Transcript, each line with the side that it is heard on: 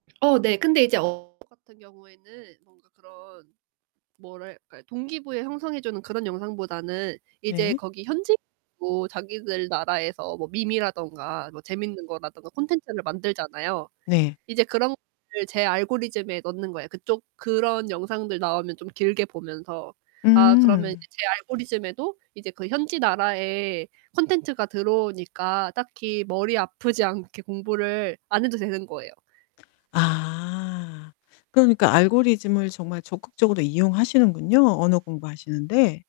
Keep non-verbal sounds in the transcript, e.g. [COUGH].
right: 어, 네. 근데 이제 어 [UNINTELLIGIBLE] 같은 경우에는 뭔가 그런 뭐랄까? 동기부여 형성해 주는 그런 영상보다는 이제
left: 네.
right: 거기 현지인도 자기들 나라에서 뭐 밈이라던가 뭐 재밌는 거라던가 콘텐츠를 만들잖아요.
left: 네.
right: 이제 그런 것들을 제 알고리즘에 넣는 거예요. 그쪽 그런 영상들 나오면 좀 길게 보면서 아 그러면
left: 음.
right: 이제 제 알고리즘에도 이제 그 현지 나라의 컨텐츠가 들어오니까 딱히 머리 아프지 않게 공부를 안 해도 되는 거예요.
left: 아. 그러니까 알고리즘을 정말 적극적으로 이용하시는군요, 언어 공부하시는데.